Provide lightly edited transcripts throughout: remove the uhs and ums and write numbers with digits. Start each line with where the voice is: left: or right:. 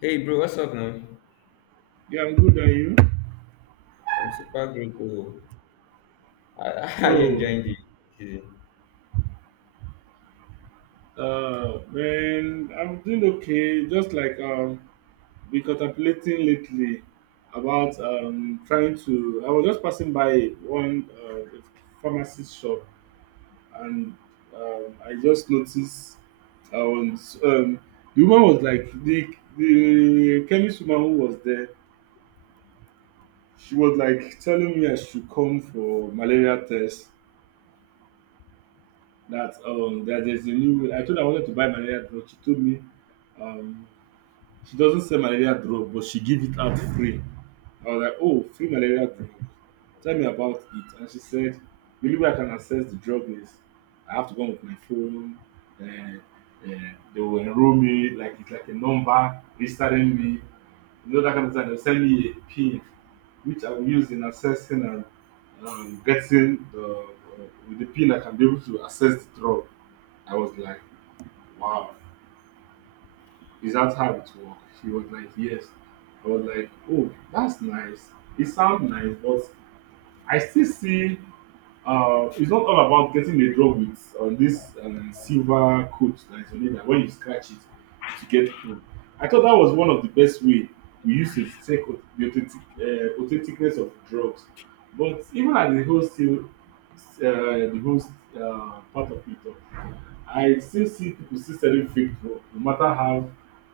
left: Hey bro, what's up, man?
right: Yeah, I'm good. And you?
left: I'm super grateful. I, I
right: Oh,
left: enjoying the season.
right: Man, I'm doing okay. Just like been contemplating lately about trying to. I was just passing by one pharmacy shop, and I just noticed I was the woman was like the chemist woman who was there. She was like telling me I should come for malaria test that that there's a new I told her I wanted to buy malaria drug. She told me um she doesn't sell malaria drug, but she give it out free. I was like, oh, free malaria drug. Tell me about it. And she said, believe only I can access the drug is I have to go on with my phone. And, and they will enroll me, like it's like a number registering me. That kind of thing. They'll send me a pin, which I will use in accessing and getting the, uh, with the pin I can be able to access the drug. I was like, wow. Is that how it works? She was like, yes. I was like, oh, that's nice. It sounds nice, but I still see it's not all about getting a drug with this silver coat that is on it that when you scratch it, it will get through. I thought that was one of the best way we used to check the authentic, authenticness of drugs. But even at the whole still, the whole part of it, I still see people still selling fake drug no matter how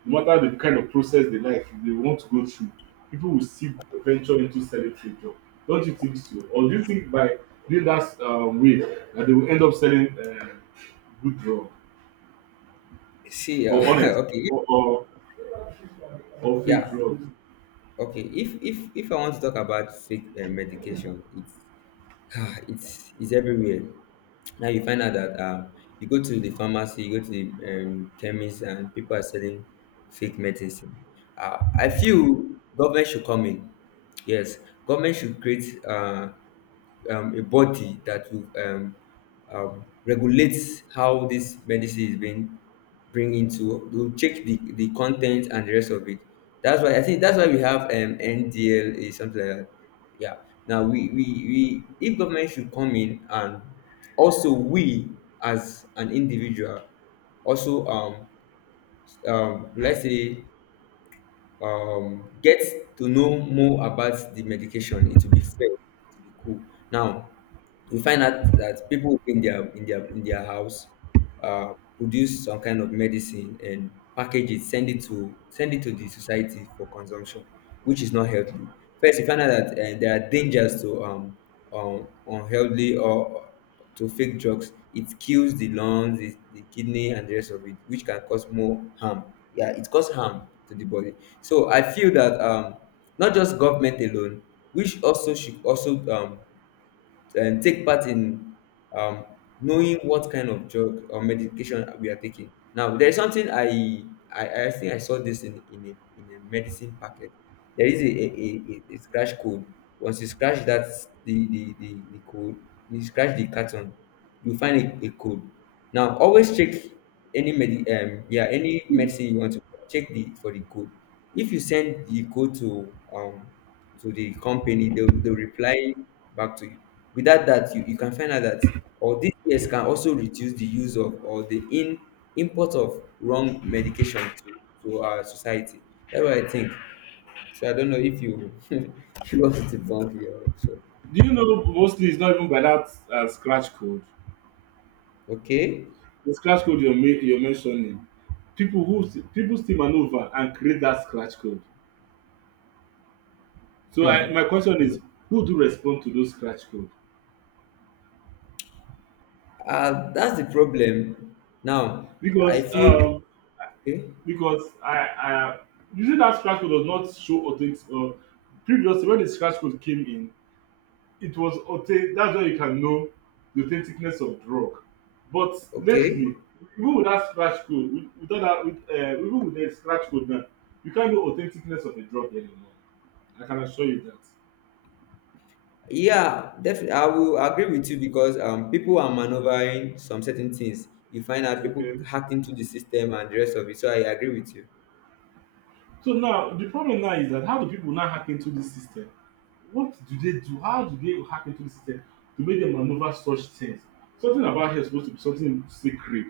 right: no matter the kind of process they like they want to go through people will still venture into selling fake drug. Don't you think so? Or do you think by doing that way that they will end up selling good drug
left: See,
right: or honest
left: okay,
right: or or fake
left: yeah,
right: drugs?
left: okay. If I want to talk about fake medication, it's it's everywhere. Now you find out that you go to the pharmacy, you go to the chemist, and people are selling fake medicine. I feel government should come in. Yes, government should create a body that will regulate how this medicine is being bring into to check the content and the rest of it. That's why I think that's why we have NDLA, something like that. Yeah. Now we if government should come in, and also we, as an individual, also let's say get to know more about the medication, it will be fair, it will be cool. Now you find out that people in their house produce some kind of medicine and package it, send it to the society for consumption, which is not healthy. First you find out that there are dangers to unhealthy or to fake drugs. It kills the lungs, the kidney, and the rest of it, which can cause more harm. Yeah, it causes harm to the body. So I feel that not just government alone, which also should also take part in um, knowing what kind of drug or medication we are taking. Now, there is something I think I saw this in a medicine packet. There is a scratch code. Once you scratch that the code, you scratch the carton, you find a code. Now, always check any medicine you want to check the for the code. If you send the code to the company, they'll reply back to you. Without that, you can find out that, or these years can also reduce the use of or the in import of wrong medication to our society. That's what I think. So I don't know if you if you want to debunk me or so.
right: Do you know mostly it's not even by that scratch code?
left: Okay.
right: The scratch code you're mentioning, people still maneuver and create that scratch code. So I,
left: Hmm.
right: my question is, who do respond to those scratch code?
left: That's the problem. Now I
right: Because
left: feel
right: um,
left: okay.
right: because I usually that scratch code does not show authentic. Previously, when the scratch code came in, it was authentic. That's where you can know the authenticness of drug. But
left: Okay.
right: lately, even with that scratch code, without that, even with the scratch code now, you can't know authenticness of a drug anymore. I can assure you that.
left: Yeah, definitely. I will agree with you because people are maneuvering some certain things. You find out people
right: Okay.
left: hacked into the system and the rest of it. So I agree with you.
right: So now the problem now is that how do people now hack into this system? What do they do? How do they hack into the system to make them maneuver such things? Something about here is supposed to be something secret.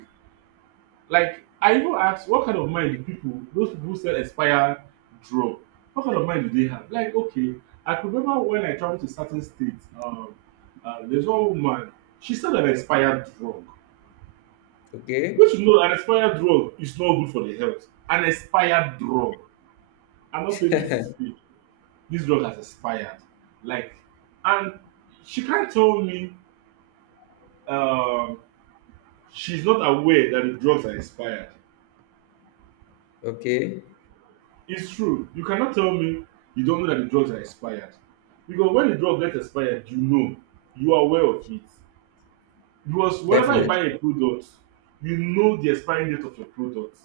right: Like I even asked, what kind of mind do people, those people who sell expired drug, what kind of mind do they have? Like okay, I could remember when I traveled to certain states, there's one woman, she sold an expired drug.
left: Okay,
right: Which you know, an expired drug is not good for the health. An expired drug. I'm not saying this is fake. This drug has expired. Like, and she can't tell me um, she's not aware that the drugs are expired.
left: okay,
right: It's true. You cannot tell me you don't know that the drugs are expired. Because when the drug gets expired, you know. You are aware of it. Because whenever you buy
left: definitely.
right: a product, you know the expiring date of your product.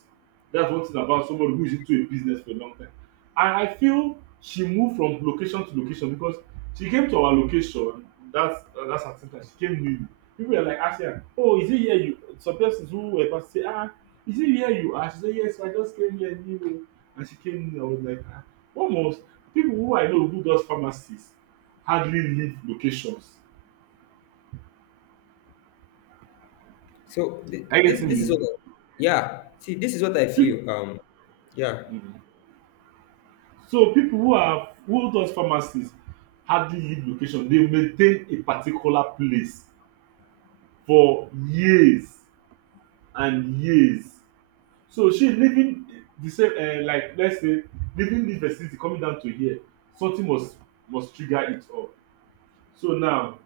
right: That's one thing about somebody who is into a business for a long time. And I feel she moved from location to location because she came to our location. That's her center. She came newly. People were like asking her, "Oh, is it here you?" Some persons who were past say, "Ah, is it here you are?" She said, "Yes, I just came here new." And she came in, I was like, ah, almost people who I know who does pharmacies hardly leave locations.
left: So th-
right: Are you
left: this this is what
right: getting
left: I, yeah. See, this is what I feel. Yeah.
right: me? So people who are who does pharmacy hardly leave location. They maintain a particular place for years and years. So shey leaving the same like let's say leaving this vicinity coming down to here something must trigger it up. So now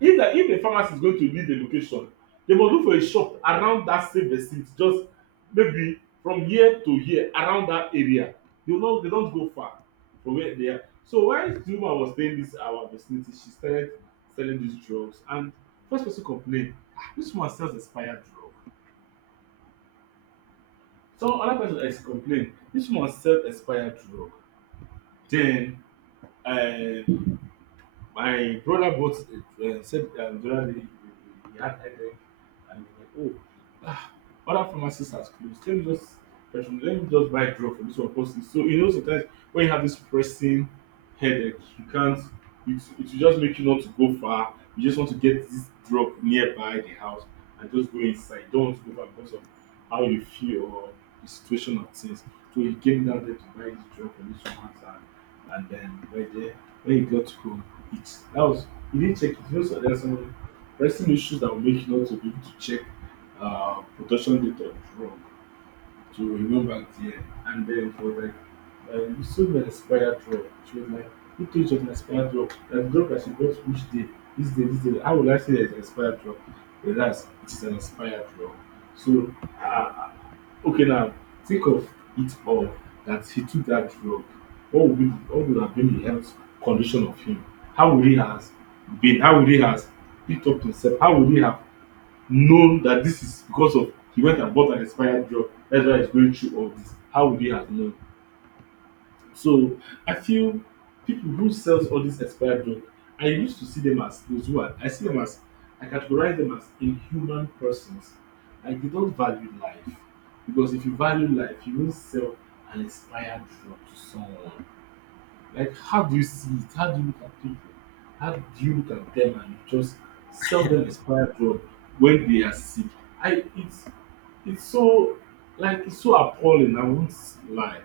right: if the pharmacy is going to leave a location, they must look for a shop around that same vicinity, just maybe from here to here around that area. They no they don't go far from where they are. So while the woman was staying this our vicinity, she started selling these drugs, and first person complain, ah, this woman sells expired drug. So another person ex complain this woman sell expired drug. Then um my brother bought said the other day he had headache. And you're like, oh, ah, order from my sister's. Let me just person, let me just buy drug from this one person. So you know sometimes when you have this pressing headache, you can't it will just make you not to go far. You just want to get this drug nearby the house and just go inside. You don't want to go back because of how you feel or the situation of things. So he came down there to buy this drug from this woman's hand, and then right there when he got home, it that was he didn't check it. You know, so there's some pressing issues that will make you not to be able to check production data from to remember the year. And then for like, you sold an expired drug. She was like, who told you of an expired drug? That drug that she got which day? This day, this day. How will I say there's an expired drug? Whereas it is an expired drug. So, uh, okay, now think of it all that he took that drug. What would have been the health condition of him? How would he has been? How would he has picked up himself? How would he have known that this is because of he went and bought an expired drug. That's why he's going through all this. How would he have known? So I feel people who sells all these expired drugs, I used to see them as those who are. I see them as I categorize them as inhuman persons. Like they don't value life, because if you value life, you won't sell an expired drug to someone. Like, how do you see it? How do you look at people? How do you look at them and just sell them expired drug when they are sick? I it's so like it's so appalling. I won't lie.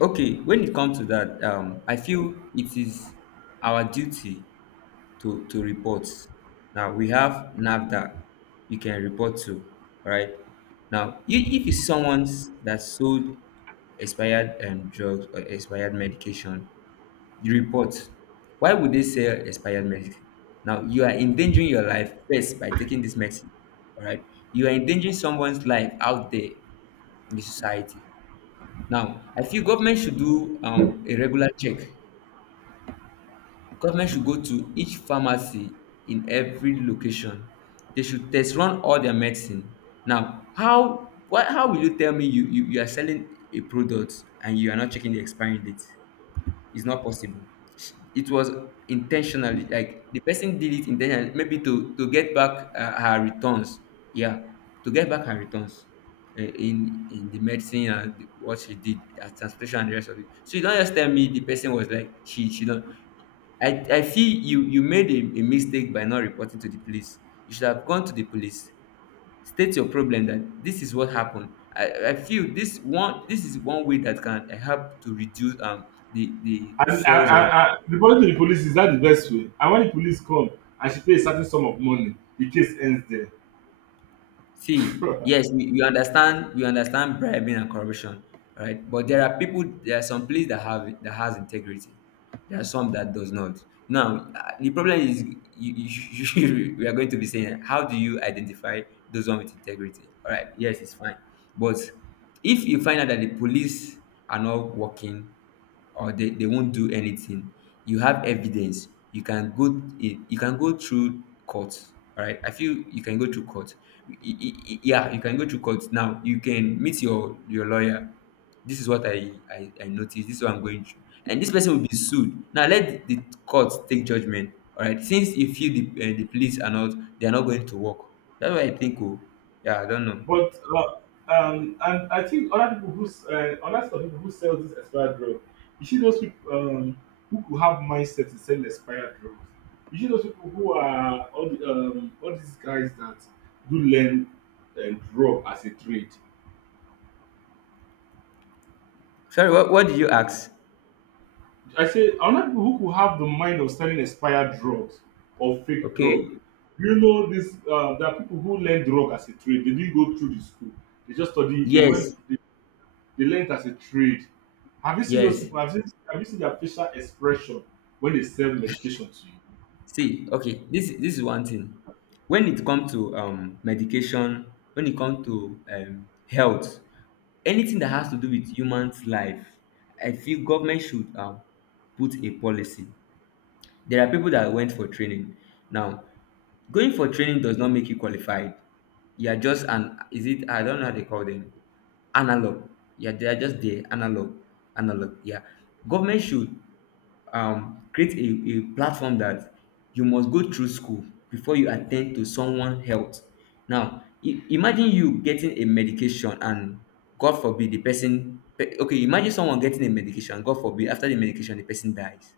left: Okay, when it comes to that, I feel it is our duty to report. Now we have NAFDAC you can report to, right? Now, if you, someone that sold expired drugs or expired medication, you report. Why would they sell expired medicine? Now, you are endangering your life first by taking this medicine, all right? You are endangering someone's life out there in the society. Now, I feel government should do a regular check. Government should go to each pharmacy in every location. They should test run all their medicine. Now, how What? How will you tell me you are selling a product and you are not checking the expiry date? It's not possible. It was intentionally, like the person did it intentionally, maybe to get back her returns. Yeah, to get back her returns in the medicine and what she did, at transportation and the rest of it. So you don't just tell me the person was like she don't. I feel you made a mistake by not reporting to the police. You should have gone to the police, state your problem that this is what happened. I feel this one, this is one way that can help to reduce the
right: And
left: sales of.
right: reporting to the police is that the best way? And when the police come, I should pay a certain sum of money. The case ends there.
left: See, yes, we understand, we understand bribing and corruption, right? But there are people, there are some place that has integrity, there are some that does not. Now the problem is we are going to be saying, how do you identify those one with integrity? All right, yes, it's fine. But if you find out that the police are not working, or they won't do anything, you have evidence, you can go through court. All right, I feel you can go through court. Y- y- yeah, you can go through court. Now you can meet your lawyer. This is what I noticed, this is what I'm going through, and this person will be sued. Now let the court take judgment, all right, since you feel the police are not, they are not going to work. That's what I think. Oh, yeah, I don't know.
right: But and I think other people other sort of people who sell this expired drug, you see those people who could have mindset to sell expired drugs. You see those people who are all the, all these guys that do learn drug as a trade.
left: Sorry, what did you ask?
right: I say other people who could have the mind of selling expired drugs or fake drug.
left: Okay,
right: You know this there are people who learn drug as a trade. They didn't go through the school. They just study. They went.
left: yes,
right: They learn it as a trade. Have you seen those
left: yes.
right: people? Have you seen their facial expression when they sell medication to you?
left: See, okay, this is one thing. When it comes to medication, when it comes to health, anything that has
right: Mm.
left: to do with humans' life, I feel government should put a policy. There are people that went for training. Now, going for training does not make you qualified. You are just an, is it, I don't know how they call them, analog. Yeah, they are just there, analog, analog. Yeah, government should create a platform that you must go through school before you attend to someone health. Now imagine you getting a medication, and god forbid the person imagine someone getting a medication, god forbid, after the medication the person dies.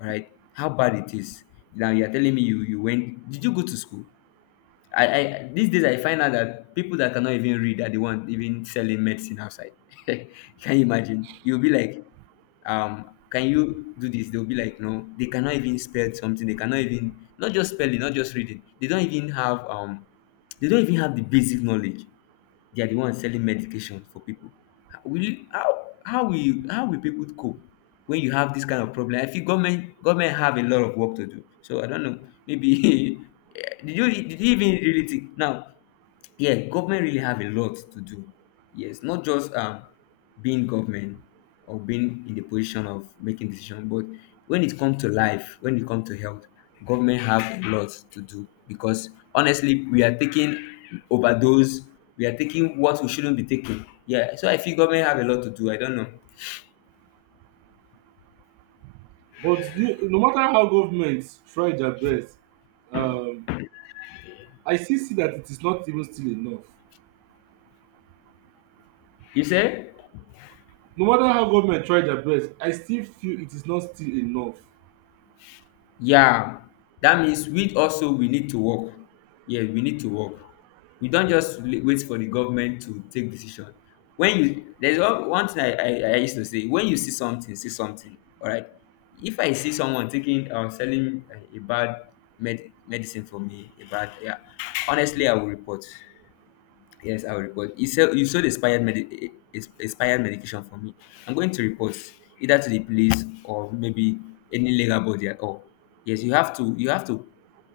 left: All right, how bad it is. Now you're telling me, you went did you go to school? I These days, I find out that people that cannot even read are the ones even selling medicine outside. Can you imagine? You'll be like, can you do this? They'll be like, no, they cannot even spell something. They cannot even, not just spelling, not just reading, they don't even have the basic knowledge. They are the ones selling medication for people. How will you how how will people cope when you have this kind of problem? I feel government have a lot of work to do. So I don't know, maybe eh, did you even really think? Now, yeah, government really have a lot to do. Yes, not just being government or being in the position of making decision, but when it comes to life, when it comes to health, government have a lot to do, because honestly we are taking overdose, we are taking what we shouldn't be taking. Yeah, so I feel government have a lot to do. I don't know.
right: But you, no matter how governments try their best, um, I still see that it is not even still enough.
left: You say?
right: No matter how government try their best, I still feel it is not still enough.
left: Yeah, that means we need to work. Yeah, we need to work. We don't just wait for the government to take decision. When you There's one thing I used to say: when you see something, say something. All right. If I see someone taking or selling a bad medicine for me, a bad, yeah, honestly I will report. Yes, I'll report. You sold expired expired medication for me. I'm going to report either to the police or maybe any legal body at all. Yes, you have to you have to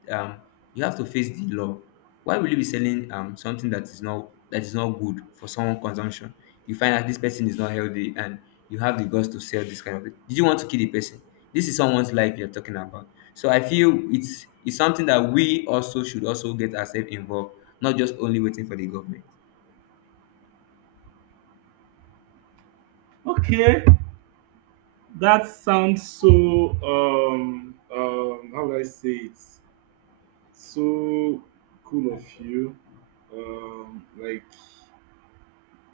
left: um you have to face the law. Why will you be selling something that is not good for someone consumption? You find out this person is not healthy, and you have the guts to sell this kind of thing. Did you want to kill the person? This is someone's life you're talking about. So I feel it's something that we also should also get ourselves involved, not just only waiting for the government.
right: Okay, that sounds so how would I say it? So cool of you. Like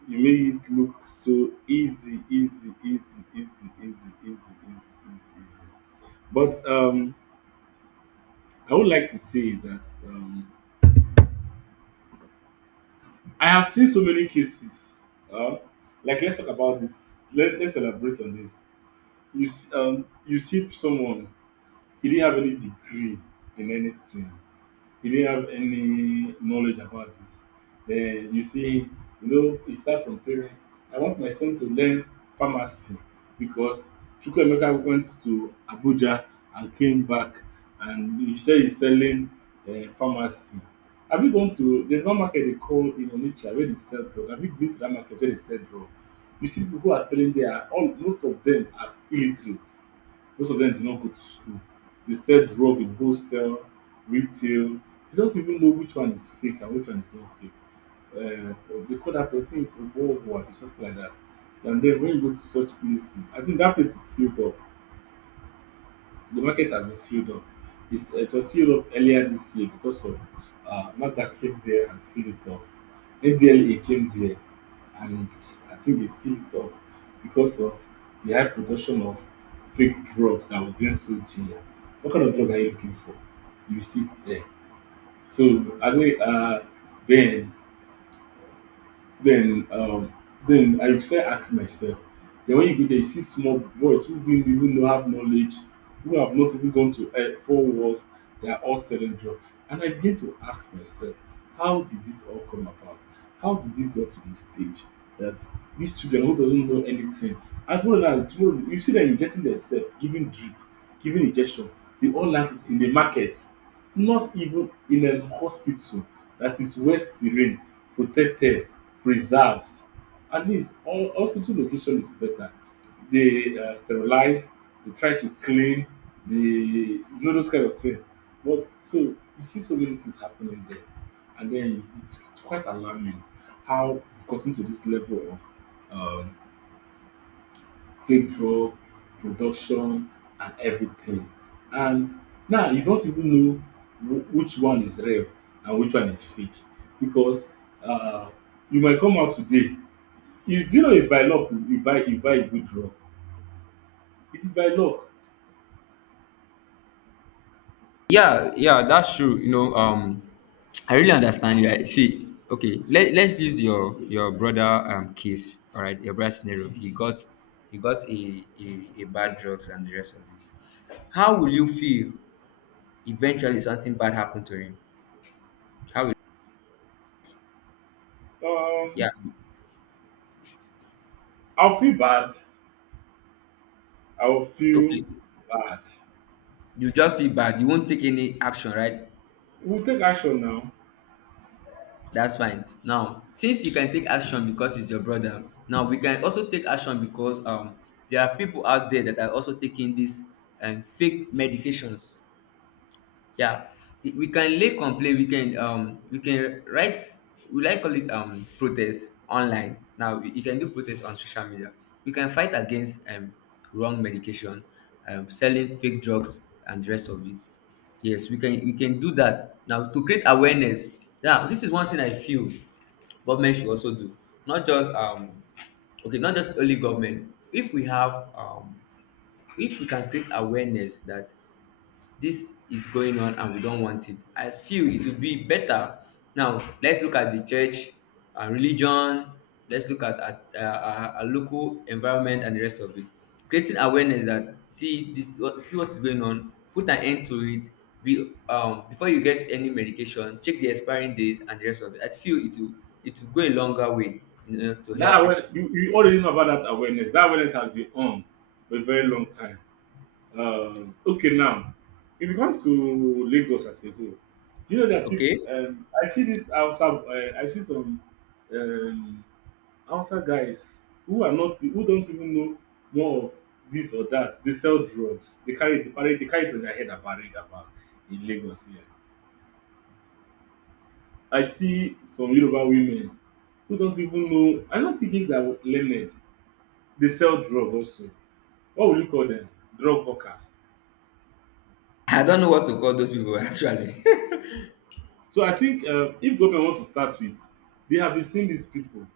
right: you made it look so easy, easy, easy, easy, easy, easy, easy, easy, easy. But I would like to say is that I have seen so many cases. Uh, like let's talk about this. Let's elaborate on this. You see someone, he didn't have any degree in anything. He didn't have any knowledge about this. Then you see him, you know, it start from parents. I want my son to learn pharmacy because Chukwemeka went to Abuja and came back and he said he's selling pharmacy. Have you gone to there's one market they call in Onitsha where they sell drug? Have you been to that market where they sell drug? You see people who are selling there are all most of them are illiterates. Most of them did not go to school. They sell drug in wholesale, retail, you don't even know which one is fake and which one is not fake. Uh, they call that person Oboho or something like that. And then when you go to such places, I think that place is sealed up. The market has been sealed up. It was sealed up earlier this year because of NAFDAC came there and sealed it up. NDLA came there, and I think they sealed it up because of the high production of fake drugs that were being sold here. What kind of drug are you looking for? You see it there. So I think then then um, then I start asking myself. Then when you go there, you see small boys who didn't even know have knowledge, who have not even gone to four walls. They are all selling drugs, and I begin to ask myself, how did this all come about? How did this go to this stage that these children who doesn't know anything, and tomorrow now tomorrow you see them injecting themselves, giving drip, giving injection. They all learn it in the market, not even in a hospital that is well serene, protected, preserved. At least all hospital location is better. They sterilize, they try to clean, they you know those kind of thing. But so you see so many things happening there, and then it's quite alarming how we've gotten to this level of um, fake draw, production, and everything. And now you don't even know which one is real and which one is fake because uh, you might come out today. You do you know it's by luck you buy a good draw. It is by luck.
left: Yeah, yeah, that's true. You know, I really understand you. I see. Okay, let's use your brother case. All right, your brother scenario. He got a bad drugs and the rest of it. How will you feel, eventually something bad happened to him? How will, yeah.
right: Um, I'll feel bad. I will feel
left: Okay,
right: bad.
left: you just feel bad. You won't take any action, right?
right: We'll take action now.
left: That's fine. Now, since you can take action because it's your brother, now we can also take action, because there are people out there that are also taking these and fake medications. Yeah, we can lay complaint. We can we can write, we like call it protest online. Now you can do protest on social media. We can fight against wrong medication, selling fake drugs and the rest of it. Yes, we can do that now to create awareness. Yeah, this is one thing I feel government should also do, not just okay, not just only government. If we have if we can create awareness that this is going on and we don't want it, I feel it would be better. Now let's look at the church, religion. Let's look at our local environment and the rest of it. Creating awareness that, see this is what is going on. Put an end to it. Be before you get any medication, check the expiring dates and the rest of it. I feel it will, it will go a longer way, to
right: That
left: help people.
right: awareness, you already know about that awareness. That awareness has been on for a very long time. Okay, now if you come to Lagos as a whole, do you know that people?
left: Okay,
right: I see this outside. I see some um, outside guys who are not, who don't even know more of this or that. They sell drugs. They carry it on their head and parade about in Lagos here. I see some Yoruba women who don't even know. I don't think they are learned. They sell drug also. What will you call them? Drug hawkers.
left: I don't know what to call those people actually.
right: So I think if government want to start with, they have been seeing these people,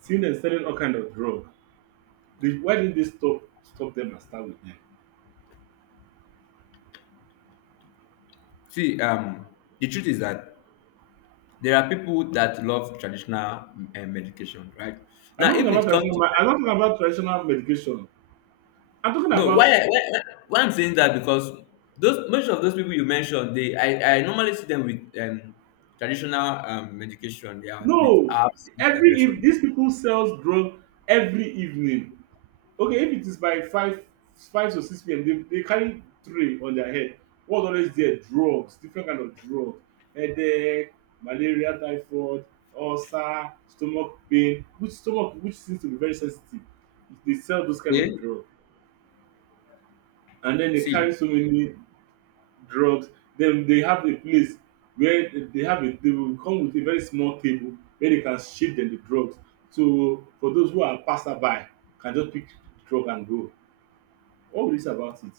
right: seeing them selling all kind of drug. They, why didn't they stop them and start with them?
left: see the truth is that there are people that love traditional medication, right?
right: I'm
left: Now,
right: not talking
left: if
right: about
left: it comes
right: traditional.
left: to—
right: I'm not talking about traditional medication. I'm talking
left: no,
right: about
left: why, why I'm saying that, because those most of those people you mentioned, I normally see them with traditional medication. They are with
right: no.
left: apps with and the
right: Every,
left: rest of
right: if
left: it.
right: these people sells drug every evening, okay, if it is by five to six pm, they carry tray on their head. What, always there, drugs, different kind of drug: headache, malaria, typhoid, ulcer, stomach pain, which seems to be very sensitive. They sell those kind of
left: Okay,
right: drug, and then they carry
left: see
right: so many drugs. Then they have a place where they will come with a very small table where they can shift them the drugs, so for those who are passerby can just pick the drug and go. What will you say about it?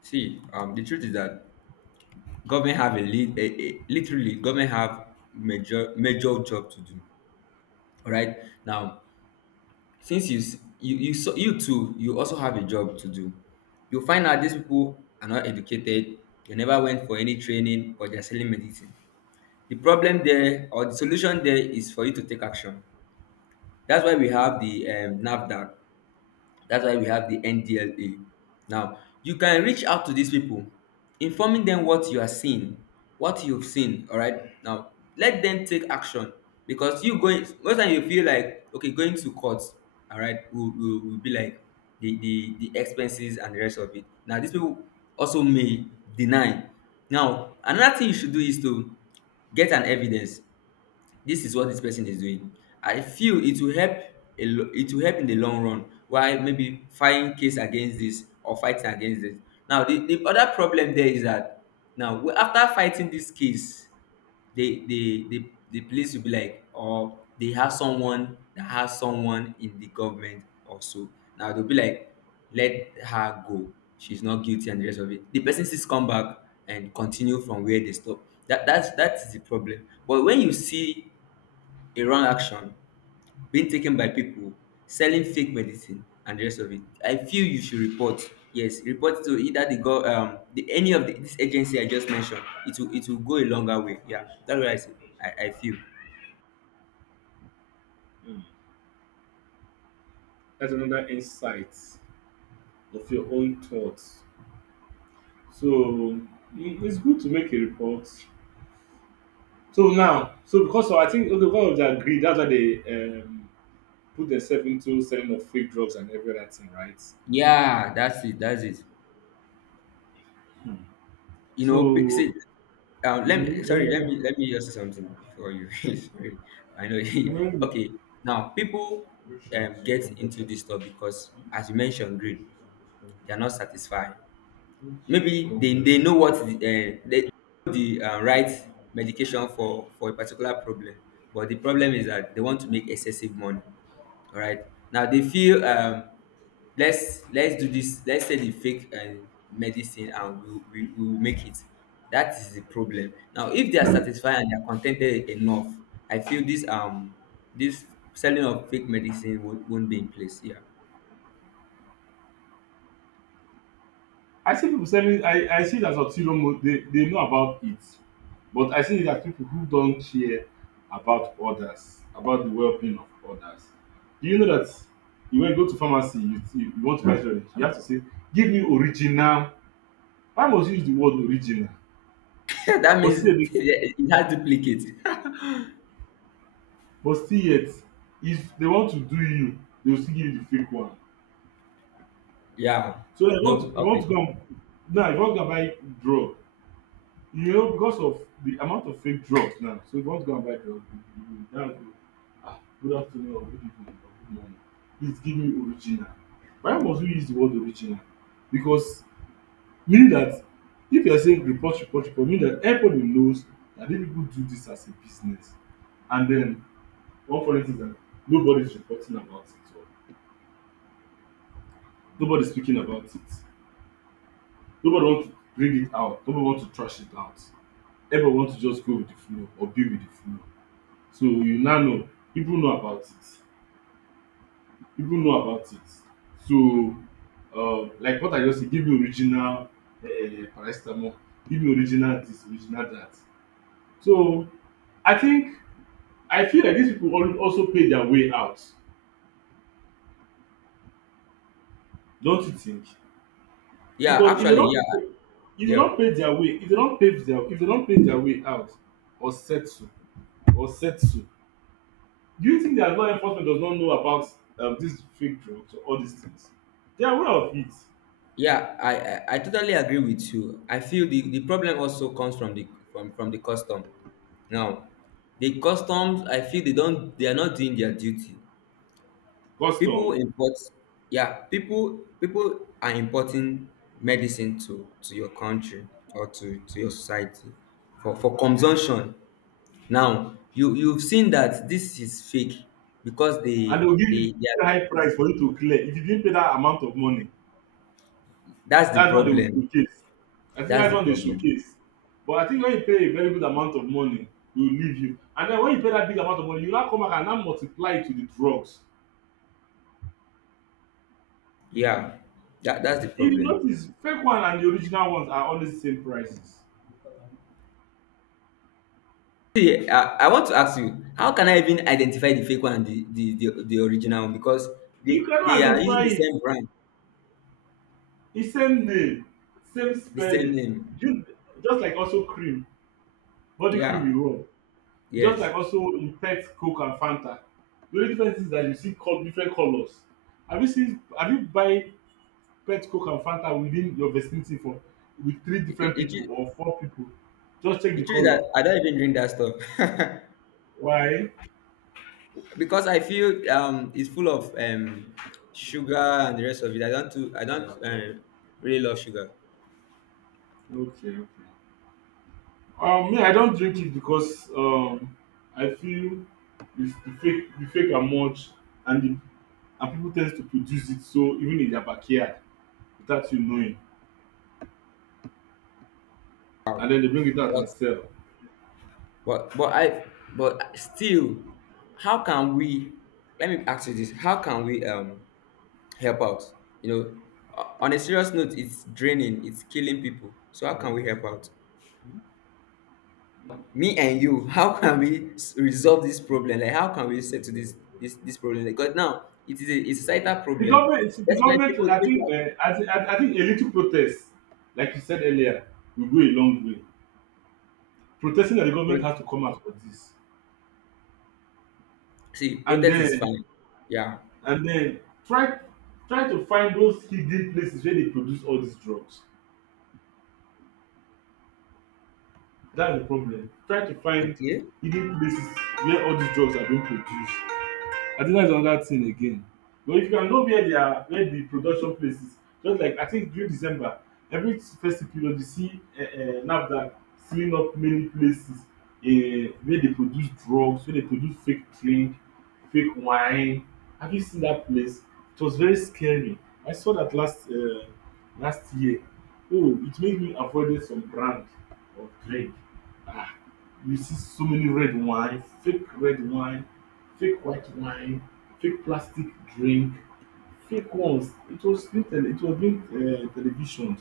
left: see the truth is that government have a lead a, literally government have major job to do. All right, now, since you s- you, so, you also have a job to do. You find out these people are not educated, they never went for any training, but they're selling medicine. The problem there or the solution there is for you to take action. That's why we have the NAFDAC. That's why we have the NDLA. Now, you can reach out to these people, informing them what you are seeing, what you've seen. All right. Now, let them take action, because you going, most time you feel like, okay, going to court. All right, will be like the expenses and the rest of it. Now, these people also may deny. Now, another thing you should do is to get an evidence, this is what this person is doing. I feel it will help, it will help in the long run, while maybe fighting case against this or fighting against it. Now, the other problem there is that, now, after fighting this case, the police will be like, or they have someone that has someone in the government also. Now they'll be like, let her go, she's not guilty and the rest of it, the person still come back and continue from where they stop. That's the problem. But when you see a wrong action being taken by people selling fake medicine and the rest of it, I feel you should report. Yes, report to either the go the any of this agency I just mentioned. It will, it will go a longer way, yeah. That's what I say, I feel.
right: Mm. That's another insight of your own thoughts. So I- it's good to make a report. So now, so because of, I think okay, because of their greed, that's why they put themselves into selling of fake drugs and every other thing, right?
left: Yeah, that's it, that's it.
right: Hmm.
left: You know, see,
right: So,
left: let me— sorry, let
right: mm,
left: me let me just say something before you sorry. I know.
right: Mm.
left: Okay. Now, people get into this stuff because, as you mentioned, greed. They are not satisfied. Maybe they know they know the right medication for a particular problem. But the problem is that they want to make excessive money. All right, now they feel let's do this, let's say the fake medicine, and we will make it. That is the problem. Now, if they are satisfied and they are contented enough, I feel this this selling of fake medicine won't be in place, yeah.
right: I see people selling. I see it as ulterior mo they know about it, but I see it as people who don't care about others, about the well-being of others. Do you know that you when you go to pharmacy, you want to buy insurance, you have to say, "Give me original." Why must you use the word original?
left: That
right: But still,
left: means
right: they-
left: it has duplicates.
right: but still yet, if they want to do you, they will still give you the fake one.
left: Yeah.
right: So you want
left: No.
right: to you want
left: Okay.
right: to come now. If you want to go and buy drug, you know, because of the amount of fake drugs now, so if you want to go and buy drugs, you will now go, ah, good afternoon or good evening or good morning. Please give me original. Why must we use the word original? Because meaning that if you are saying report, report, report, mean that everybody knows that these people do this as a business. And then one funny thing is that nobody's reporting about it or nobody's speaking about it. Nobody wants to bring it out. Nobody wants to trash it out. Everybody wants to just go with the flow or be with the flow. So you now know people know about it, people know about it. So like what I just say, give me original paracetamol, give me original this, original that. So I think I feel like these people al also pay their way out, don't you think?
left: Yeah,
right: Because
left: actually, yeah, yeah,
right: if they not pay their way out or settle, do you think that law enforcement does not know about this fake drugs or all these things? They are aware of it.
left: yeah. I totally agree with you. I feel the problem also comes from the, from the custom. Now, the customs, I feel they are not doing their duty. People
right: Custom,
left: import, yeah, people are importing medicine to your country, or to your society for consumption. Now, you've seen that this is fake, because
right: and they will give you
left: they
right: very
left: are—
right: high price for you to clear if you didn't pay that amount of money.
left: that's the
right: That's when they will
left: problem.
right: showcase. I think
left: That's
right: that's
left: the
right: when they
left: problem.
right: showcase. But I think when you pay a very good amount of money, they will leave you, and then when you pay that big amount of money, you now come back and now multiply it with the drugs.
left: Yeah, that's the
right: If you
left: problem.
right: notice, fake one and the original ones are always the same prices.
left: See, I want to ask you, how can I even identify the fake one and the original one? Because
right: You cannot
left: they are using
right: identify
left: the
right: it,
left: same brand,
right: e same name, same
left: the same
right: spelling,
left: name.
right: just just like also cream, body cream
left: Yeah,
right: you rub. Just
left: yes.
right: like also in pet Coke and Fanta. The only difference is that you see different colors. Have you seen, have you buy pet Coke and Fanta within your vicinity for with three
left: The, the-
right: different
left: the
right: people
left: tru-
right: or four people? Just check
left: the
right: the
left: truth is
right: color.
left: that I don't even drink that stuff.
right: Why?
left: Because I feel it's full of sugar and the rest of it. I don't really love sugar.
right: Okay, okay. Me, I don't drink it because I feel it's the fake are much, and the, and people tend to produce it so even in their backyard without you knowing, and then they bring it out
left: But
right: and sell.
left: but I but still, how can we? Let me ask you this: how can we help out. You know, on a serious note, it's draining, it's killing people. So how can we help out? Me and you, how can we resolve this problem? Like, how can we settle this problem? Like, because now it's a societal
right: The
left: problem.
right: government,
left: That's why people,
right: I think,
left: people
right: I think a little protest, like you said earlier, will go a long way. Protesting that the government
left: pro-
right: has to come out for this,
left: See,
right: and
left: protest is
right: then
left: fine. Yeah.
right: and then try try to find those hidden places where they produce all these drugs. That's the problem. Try to find
left: Okay.
right: hidden places where all these drugs are being produced. I think that's another thing again. But if you can know where they are, where the production places, just like I think during December, every festive period you see NAFDAC sealing up many places where they produce drugs, where they produce fake drink, fake wine. Have you seen that place? It was very scary. I saw that last year. Oh, it made me avoid some brand of drink. Ah, you see so many red wine, fake white wine, fake plastic drink, fake ones. It was being televisioned,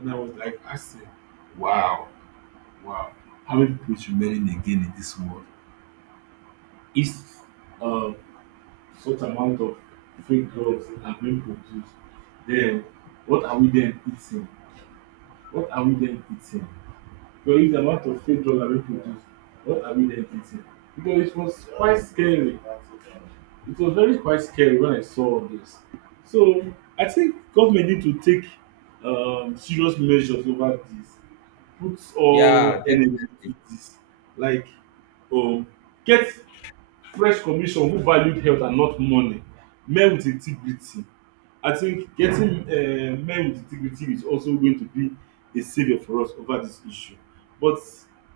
right: and I was like asking, wow, wow, how many people is remaining again in this world? Is uh, such amount of fake drugs are being produced, then what are we then eating? What are we then eating? But it's the amount of fake drugs that we produce. What are we then eating? Because it was quite scary. It was very quite scary when I saw all this. So I think government need to take serious measures over this. Put all
left: Yeah,
right: energy
left: definitely.
right: into this. Like, um, get fresh commission who valued health and not money, men with integrity. I think getting men with integrity is also going to be a savior for us over this issue. But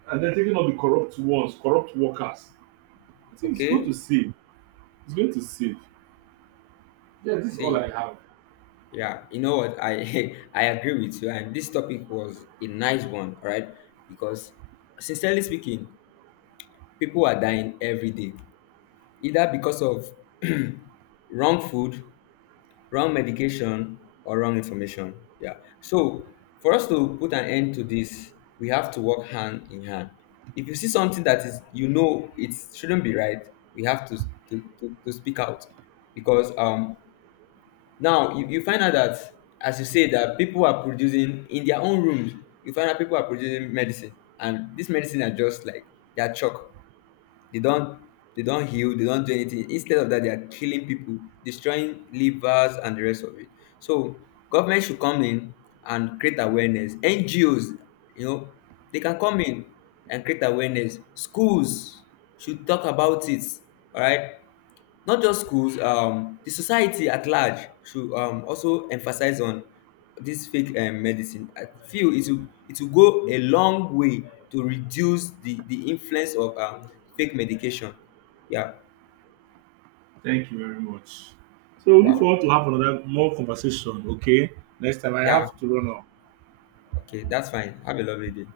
right: and then taking up the corrupt ones, corrupt workers, I think it's going to
left: Okay.
right: save it's going to save Yeah, this is all I
left: See,
right: have.
left: yeah, you know what? I I agree with you, and this topic was a nice one, all right? Because, sincerely speaking, people are dying every day, either because of wrong food, wrong medication, or wrong information. Yeah. So for us to put an end to this, we have to work hand in hand. If you see something that is, you know, it shouldn't be right, we have to to speak out because now you find out that, as you say, that people are producing in their own rooms. You find out people are producing medicine, and this medicine are just like, they are chalk. they don't they don't heal, they don't do anything. Instead of that, they are killing people, destroying livers and the rest of it. So government should come in and create awareness. NGOs, you know they can come in and create awareness. Schools should talk about it. All right. Not just schools, the society at large should also emphasize on this fake medicine. I feel it will go a long way to reduce the influence of fake medication. Yeah,
right: Thank you very much. So we look
left: wow.
right: forward to have another more conversation, okay? Next time I
left: Yeah,
right: have to run up.
left: okay, that's fine. Have a lovely day.